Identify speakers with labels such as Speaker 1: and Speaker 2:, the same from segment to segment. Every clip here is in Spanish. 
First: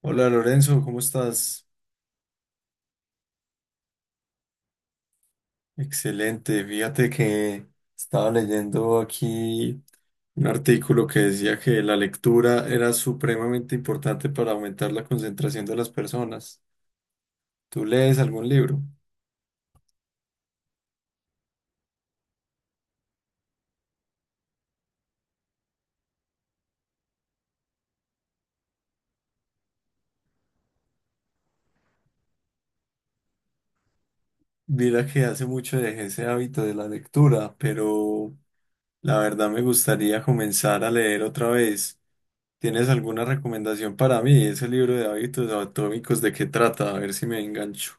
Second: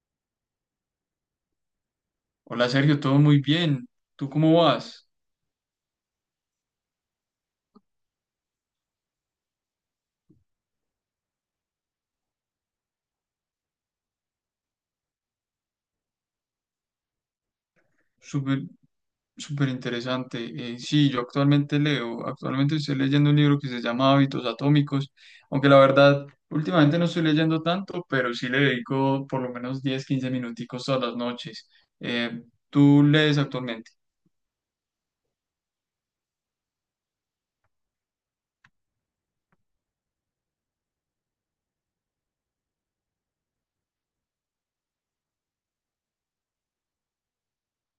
Speaker 1: Hola Lorenzo, ¿cómo estás?
Speaker 2: Hola Sergio, todo muy bien. ¿Tú cómo vas?
Speaker 1: Excelente. Fíjate que estaba leyendo aquí un artículo que decía que la lectura era supremamente importante para aumentar la concentración de las personas. ¿Tú lees algún
Speaker 2: Súper,
Speaker 1: libro?
Speaker 2: súper interesante. Sí, yo actualmente estoy leyendo un libro que se llama Hábitos Atómicos, aunque la verdad, últimamente no estoy leyendo tanto, pero sí le dedico por lo menos 10, 15 minuticos todas las noches. Eh, ¿Tú lees actualmente?
Speaker 1: Mira que hace mucho dejé ese hábito de la lectura, pero la verdad me gustaría comenzar a leer otra vez. ¿Tienes alguna recomendación para mí? Ese libro de hábitos atómicos, ¿de qué trata? A ver si me engancho.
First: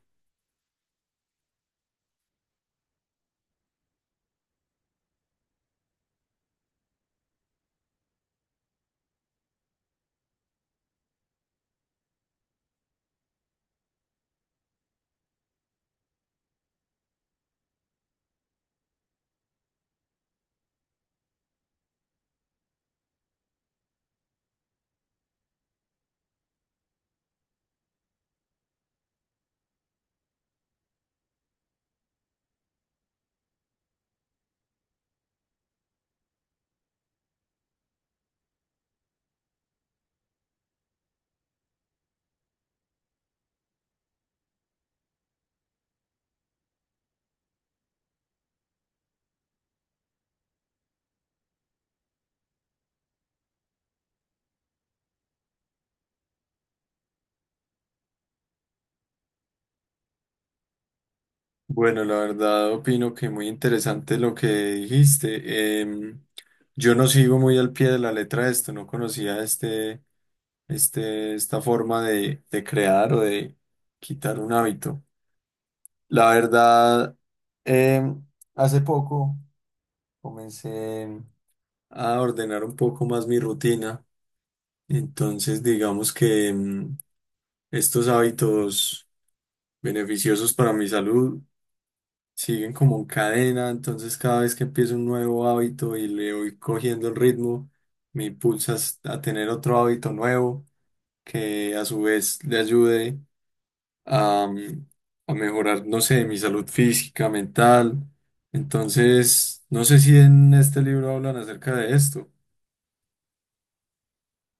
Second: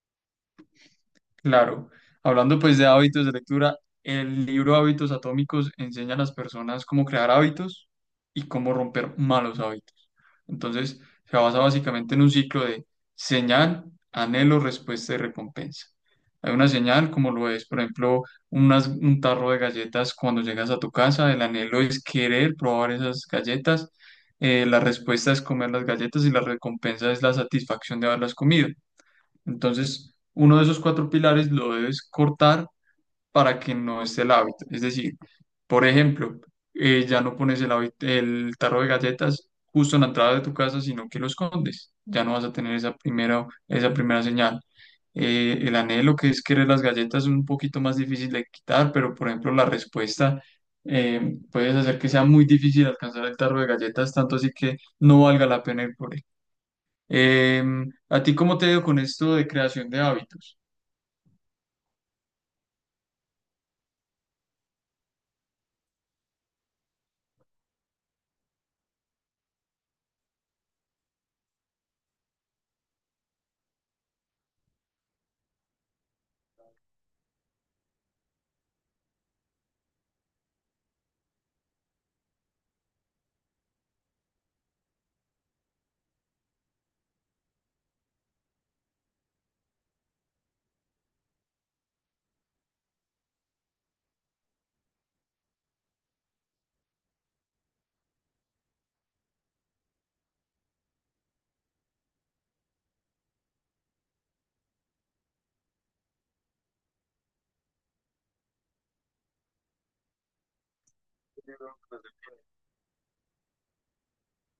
Speaker 2: Claro, hablando pues de hábitos de lectura, el libro Hábitos Atómicos enseña a las personas cómo crear hábitos y cómo romper malos hábitos. Entonces, se basa básicamente en un ciclo de señal, anhelo, respuesta y recompensa. Hay una señal, como lo es, por ejemplo, un tarro de galletas cuando llegas a tu casa, el anhelo es querer probar esas galletas, la respuesta es comer las galletas y la recompensa es la satisfacción de haberlas comido. Entonces, uno de esos cuatro pilares lo debes cortar para que no esté el hábito. Es decir, por ejemplo, ya no pones el tarro de galletas justo en la entrada de tu casa, sino que lo escondes. Ya no vas a tener esa primera señal. El anhelo que es querer las galletas es un poquito más difícil de quitar, pero por ejemplo, la respuesta puedes hacer que sea muy difícil alcanzar el tarro de galletas, tanto así que no valga la pena ir por él. ¿A ti cómo te ha ido con esto de creación de hábitos?
Speaker 1: Bueno, la verdad opino que muy interesante lo que dijiste. Yo no sigo muy al pie de la letra esto, no conocía este, esta forma de crear o de quitar un hábito. La verdad, em, hace poco comencé a ordenar un poco más mi rutina, entonces digamos que estos hábitos beneficiosos para mi salud siguen como en cadena, entonces cada vez que empiezo un nuevo hábito y le voy cogiendo el ritmo, me impulsa a tener otro hábito nuevo que a su vez le ayude a, mm, a mejorar, no sé, mi salud física, mental. Entonces, no sé si en este libro hablan acerca de esto.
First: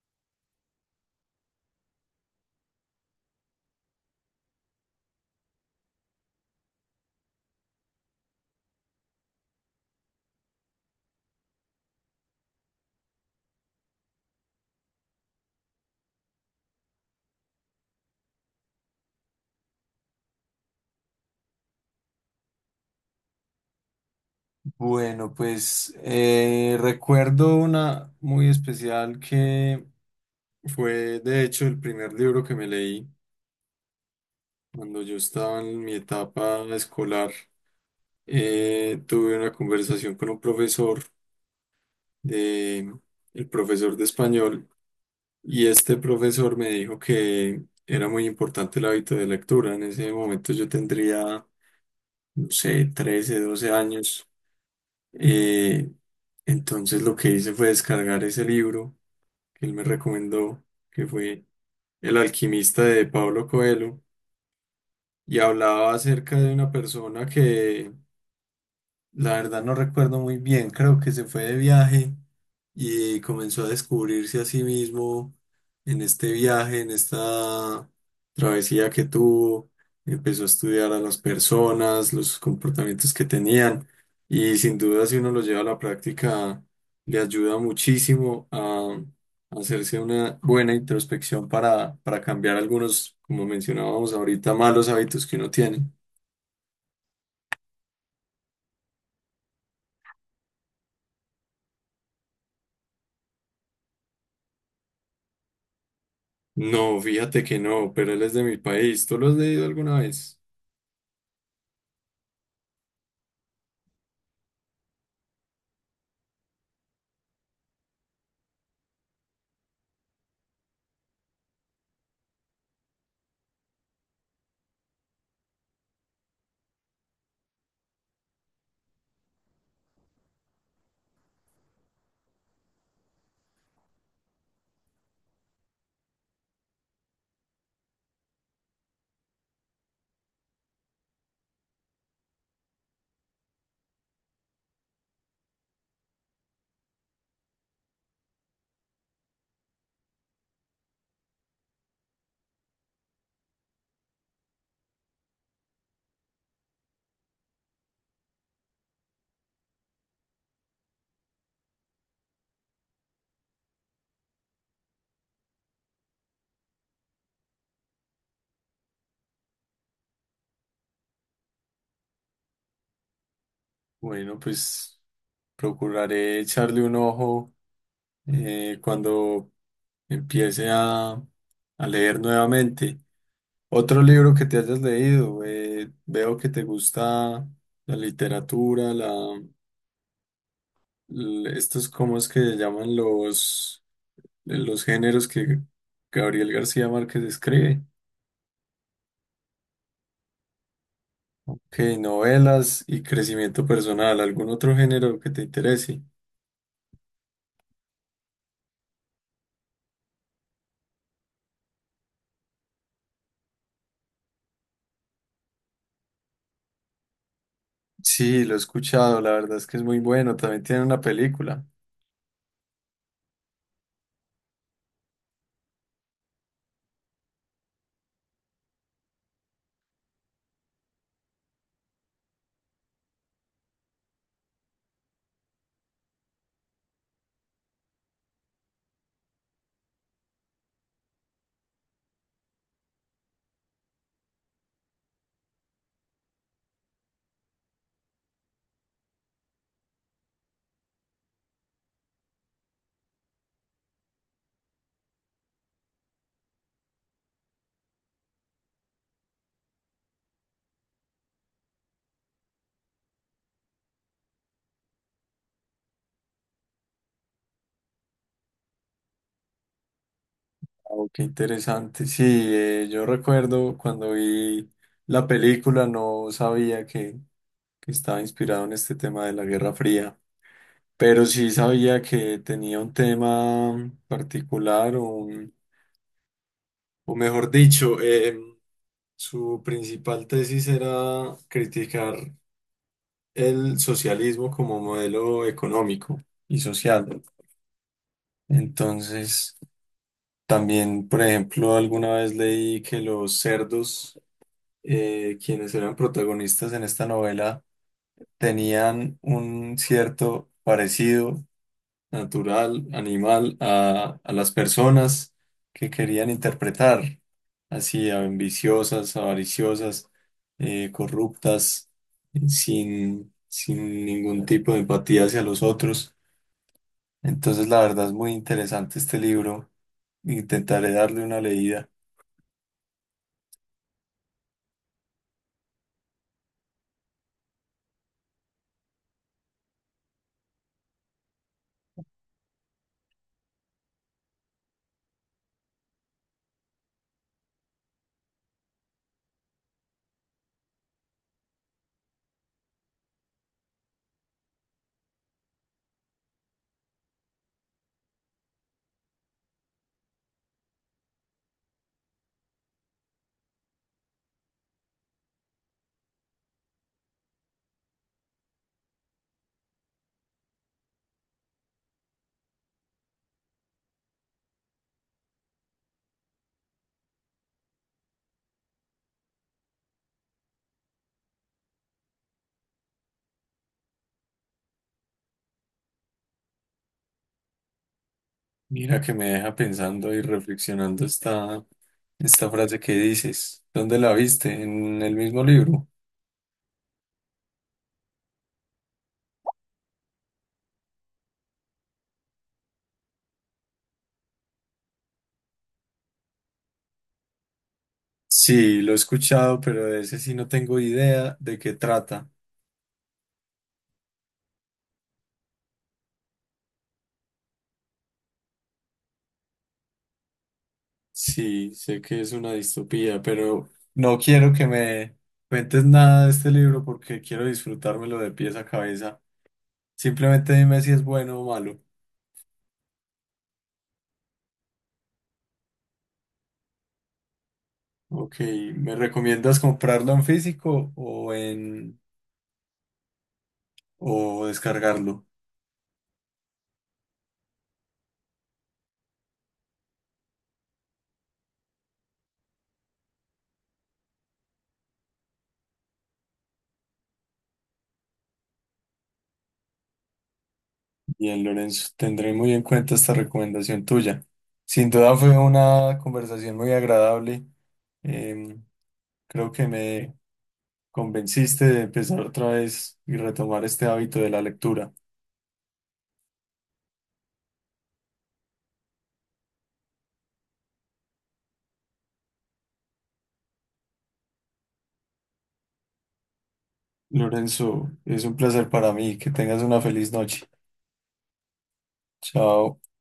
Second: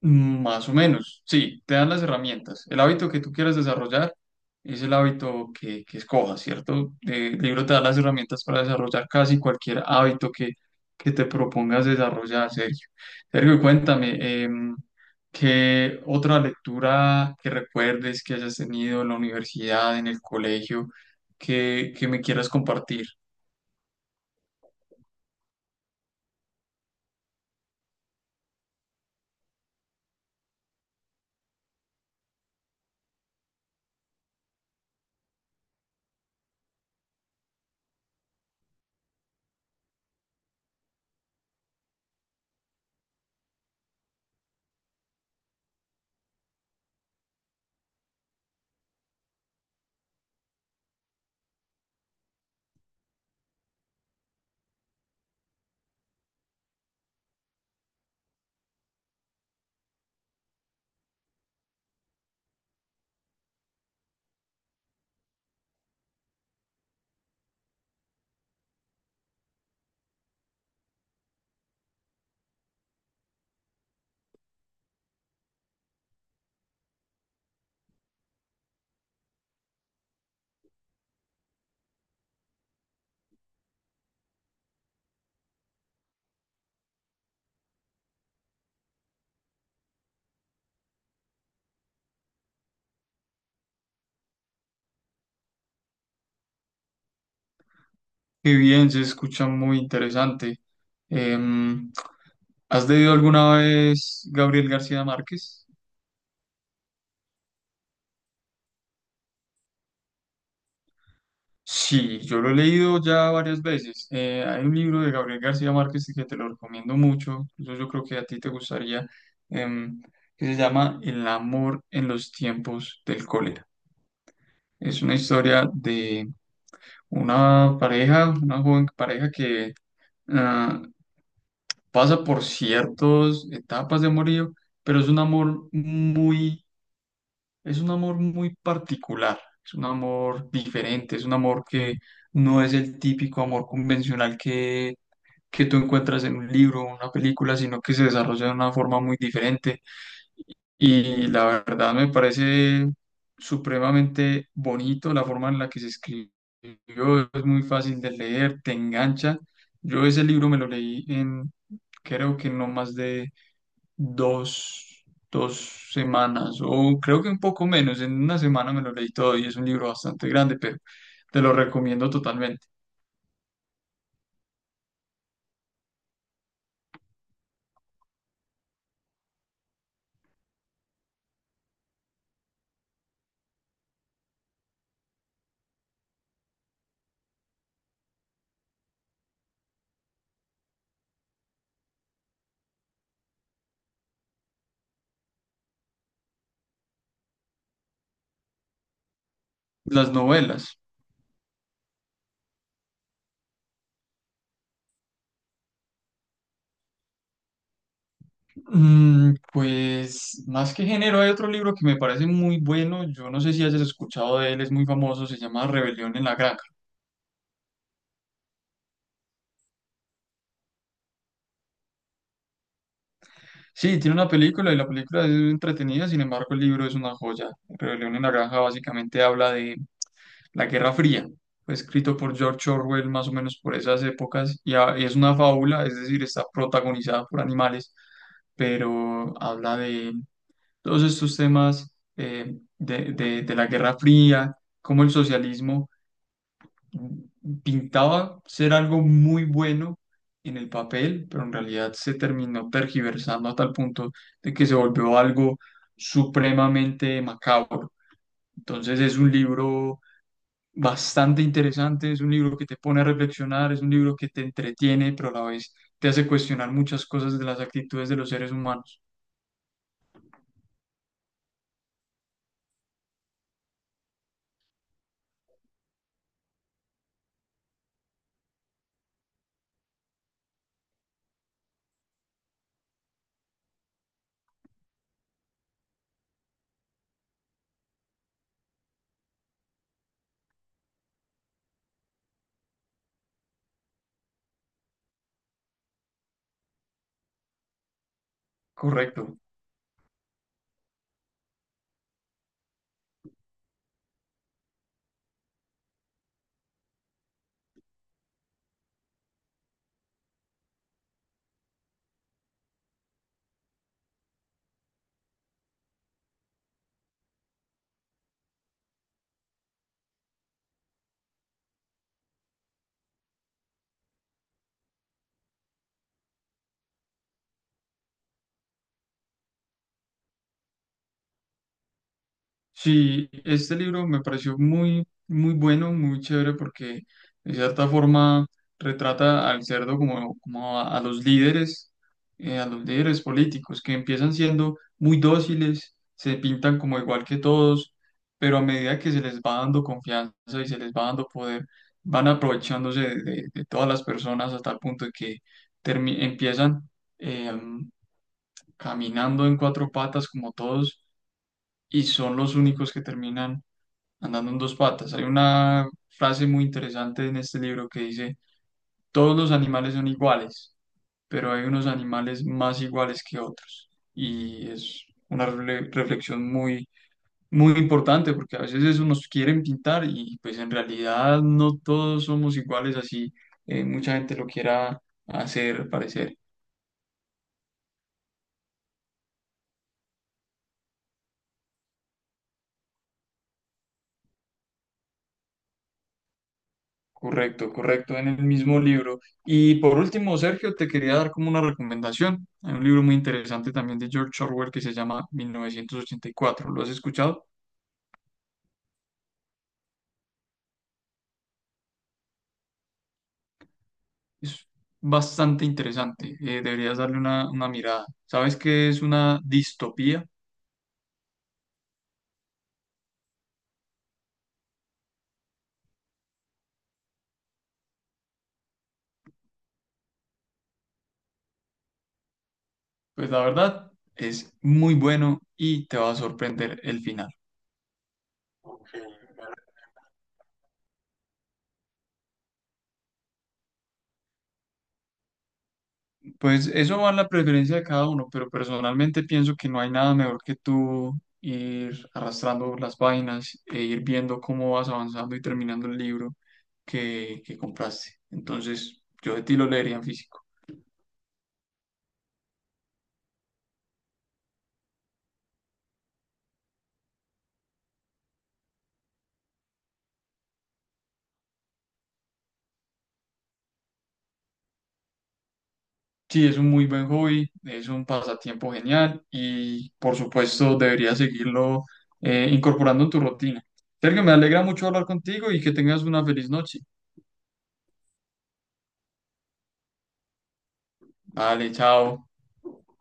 Speaker 2: Más o menos, sí, te dan las herramientas. El hábito que tú quieras desarrollar es el hábito que escojas, ¿cierto? El libro te da las herramientas para desarrollar casi cualquier hábito que te propongas desarrollar, Sergio. Sergio, cuéntame, ¿qué otra lectura que recuerdes que hayas tenido en la universidad, en el colegio, que me quieras compartir?
Speaker 1: Bueno, pues recuerdo una muy especial que fue de hecho el primer libro que me leí. Cuando yo estaba en mi etapa escolar, tuve una conversación con un profesor de, el profesor de español, y este profesor me dijo que era muy importante el hábito de lectura. En ese momento yo tendría, no sé, 13 12 años. Eh, entonces lo que hice fue descargar ese libro que él me recomendó, que fue El alquimista de Pablo Coelho, y hablaba acerca de una persona que. La verdad no recuerdo muy bien, creo que se fue de viaje y comenzó a descubrirse a sí mismo en este viaje, en esta travesía que tuvo, empezó a estudiar a las personas, los comportamientos que tenían y sin duda si uno lo lleva a la práctica le ayuda muchísimo a hacerse una buena introspección para cambiar algunos, como mencionábamos ahorita, malos hábitos que uno tiene.
Speaker 2: Qué bien, se escucha muy interesante. Em, ¿Has leído alguna vez Gabriel García Márquez?
Speaker 1: No, fíjate que no, pero él es de mi país. ¿Tú lo has leído alguna vez?
Speaker 2: Sí, yo lo he leído ya varias veces. Hay un libro de Gabriel García Márquez que te lo recomiendo mucho, incluso yo creo que a ti te gustaría, em, que se llama El amor en los tiempos del cólera. Es una historia de una joven pareja que ah, pasa por ciertas etapas de amorío, pero es un amor muy particular, es un amor diferente, es un amor que no es el típico amor convencional que tú encuentras en un libro o una película, sino que se desarrolla de una forma muy diferente. Y la verdad me parece supremamente bonito la forma en la que se escribió, es muy fácil de leer, te engancha. Yo ese libro me lo leí en, creo que no más de dos, dos semanas, o creo que un poco menos, en una semana me lo leí todo y es un libro bastante grande, pero te lo recomiendo totalmente.
Speaker 1: Bueno, pues procuraré echarle un ojo cuando empiece a leer nuevamente. Otro libro que te hayas leído, veo que te gusta la literatura, estos, ¿cómo es que se llaman los géneros que Gabriel García Márquez escribe?
Speaker 2: Las novelas.
Speaker 1: Ok, novelas y crecimiento personal, ¿algún otro género que te interese?
Speaker 2: Pues más que género, hay otro libro que me parece muy bueno. Yo no sé si hayas escuchado de él, es muy famoso, se llama Rebelión en la Granja.
Speaker 1: Sí, lo he escuchado, la verdad es que es muy bueno, también tiene una película.
Speaker 2: Sí, tiene una película y la película es entretenida, sin embargo, el libro es una joya. Rebelión en la Granja básicamente habla de la Guerra Fría. Fue escrito por George Orwell más o menos por esas épocas y, y es una fábula, es decir, está protagonizada por animales, pero habla de todos estos temas de la Guerra Fría, cómo el socialismo pintaba ser algo muy bueno en el papel, pero en realidad se terminó tergiversando a tal punto de que se volvió algo supremamente macabro. Entonces es un libro bastante interesante, es un libro que te pone a reflexionar, es un libro que te entretiene, pero a la vez te hace cuestionar muchas cosas de las actitudes de los seres humanos.
Speaker 1: Oh, qué interesante. Sí, yo recuerdo cuando vi la película no sabía que estaba inspirado en este tema de la Guerra Fría, pero sí sabía que tenía un tema particular, o, o mejor dicho, su principal tesis era criticar el socialismo como modelo económico y social.
Speaker 2: Correcto.
Speaker 1: Entonces, también, por ejemplo, alguna vez leí que los cerdos, quienes eran protagonistas en esta novela, tenían un cierto parecido natural, animal, a las personas que querían interpretar, así, ambiciosas, avariciosas, corruptas sin ningún tipo de empatía hacia los otros. Entonces, la verdad es muy interesante este libro. Intentaré darle una leída.
Speaker 2: Sí, este libro me pareció muy, muy bueno, muy chévere porque de cierta forma retrata al cerdo como a los líderes políticos que empiezan siendo muy dóciles, se pintan como igual que todos, pero a medida que se les va dando confianza y se les va dando poder, van aprovechándose de, de todas las personas hasta el punto de que empiezan eh, caminando en cuatro patas como todos y son los únicos que terminan andando en dos patas. Hay una frase muy interesante en este libro que dice, todos los animales son iguales, pero hay unos animales más iguales que otros. Y es una reflexión muy, muy importante porque a veces eso nos quieren pintar y pues en realidad no todos somos iguales así. Mucha gente lo quiera hacer parecer.
Speaker 1: Mira que me deja pensando y reflexionando esta, esta frase que dices. ¿Dónde la viste? ¿En el mismo libro?
Speaker 2: Correcto, correcto, en el mismo libro. Y por último, Sergio, te quería dar como una recomendación. Hay un libro muy interesante también de George Orwell que se llama 1984. ¿Lo has escuchado?
Speaker 1: Sí, lo he escuchado, pero de ese sí no tengo idea de qué trata.
Speaker 2: Es bastante interesante. Deberías darle una mirada. ¿Sabes qué es una distopía?
Speaker 1: Sí, sé que es una distopía, pero no quiero que me cuentes nada de este libro porque quiero disfrutármelo de pies a cabeza. Simplemente dime si es bueno o malo.
Speaker 2: Pues la verdad es muy bueno y te va a sorprender el final.
Speaker 1: Ok, ¿me recomiendas comprarlo en físico o en o descargarlo?
Speaker 2: Pues eso va en la preferencia de cada uno, pero personalmente pienso que no hay nada mejor que tú ir arrastrando las vainas e ir viendo cómo vas avanzando y terminando el libro que compraste. Entonces, yo de ti lo leería en físico.
Speaker 1: Bien, Lorenzo, tendré muy en cuenta esta recomendación tuya. Sin duda fue una conversación muy agradable. Em, Creo que me convenciste de empezar otra vez y retomar este hábito de la lectura.
Speaker 2: Sí, es un muy buen hobby, es un pasatiempo genial y por supuesto deberías seguirlo incorporando en tu rutina. Sergio, me alegra mucho hablar contigo y que tengas una feliz noche.
Speaker 1: Lorenzo, es un placer para mí. Que tengas una feliz noche.
Speaker 2: Vale, chao.
Speaker 1: Chao.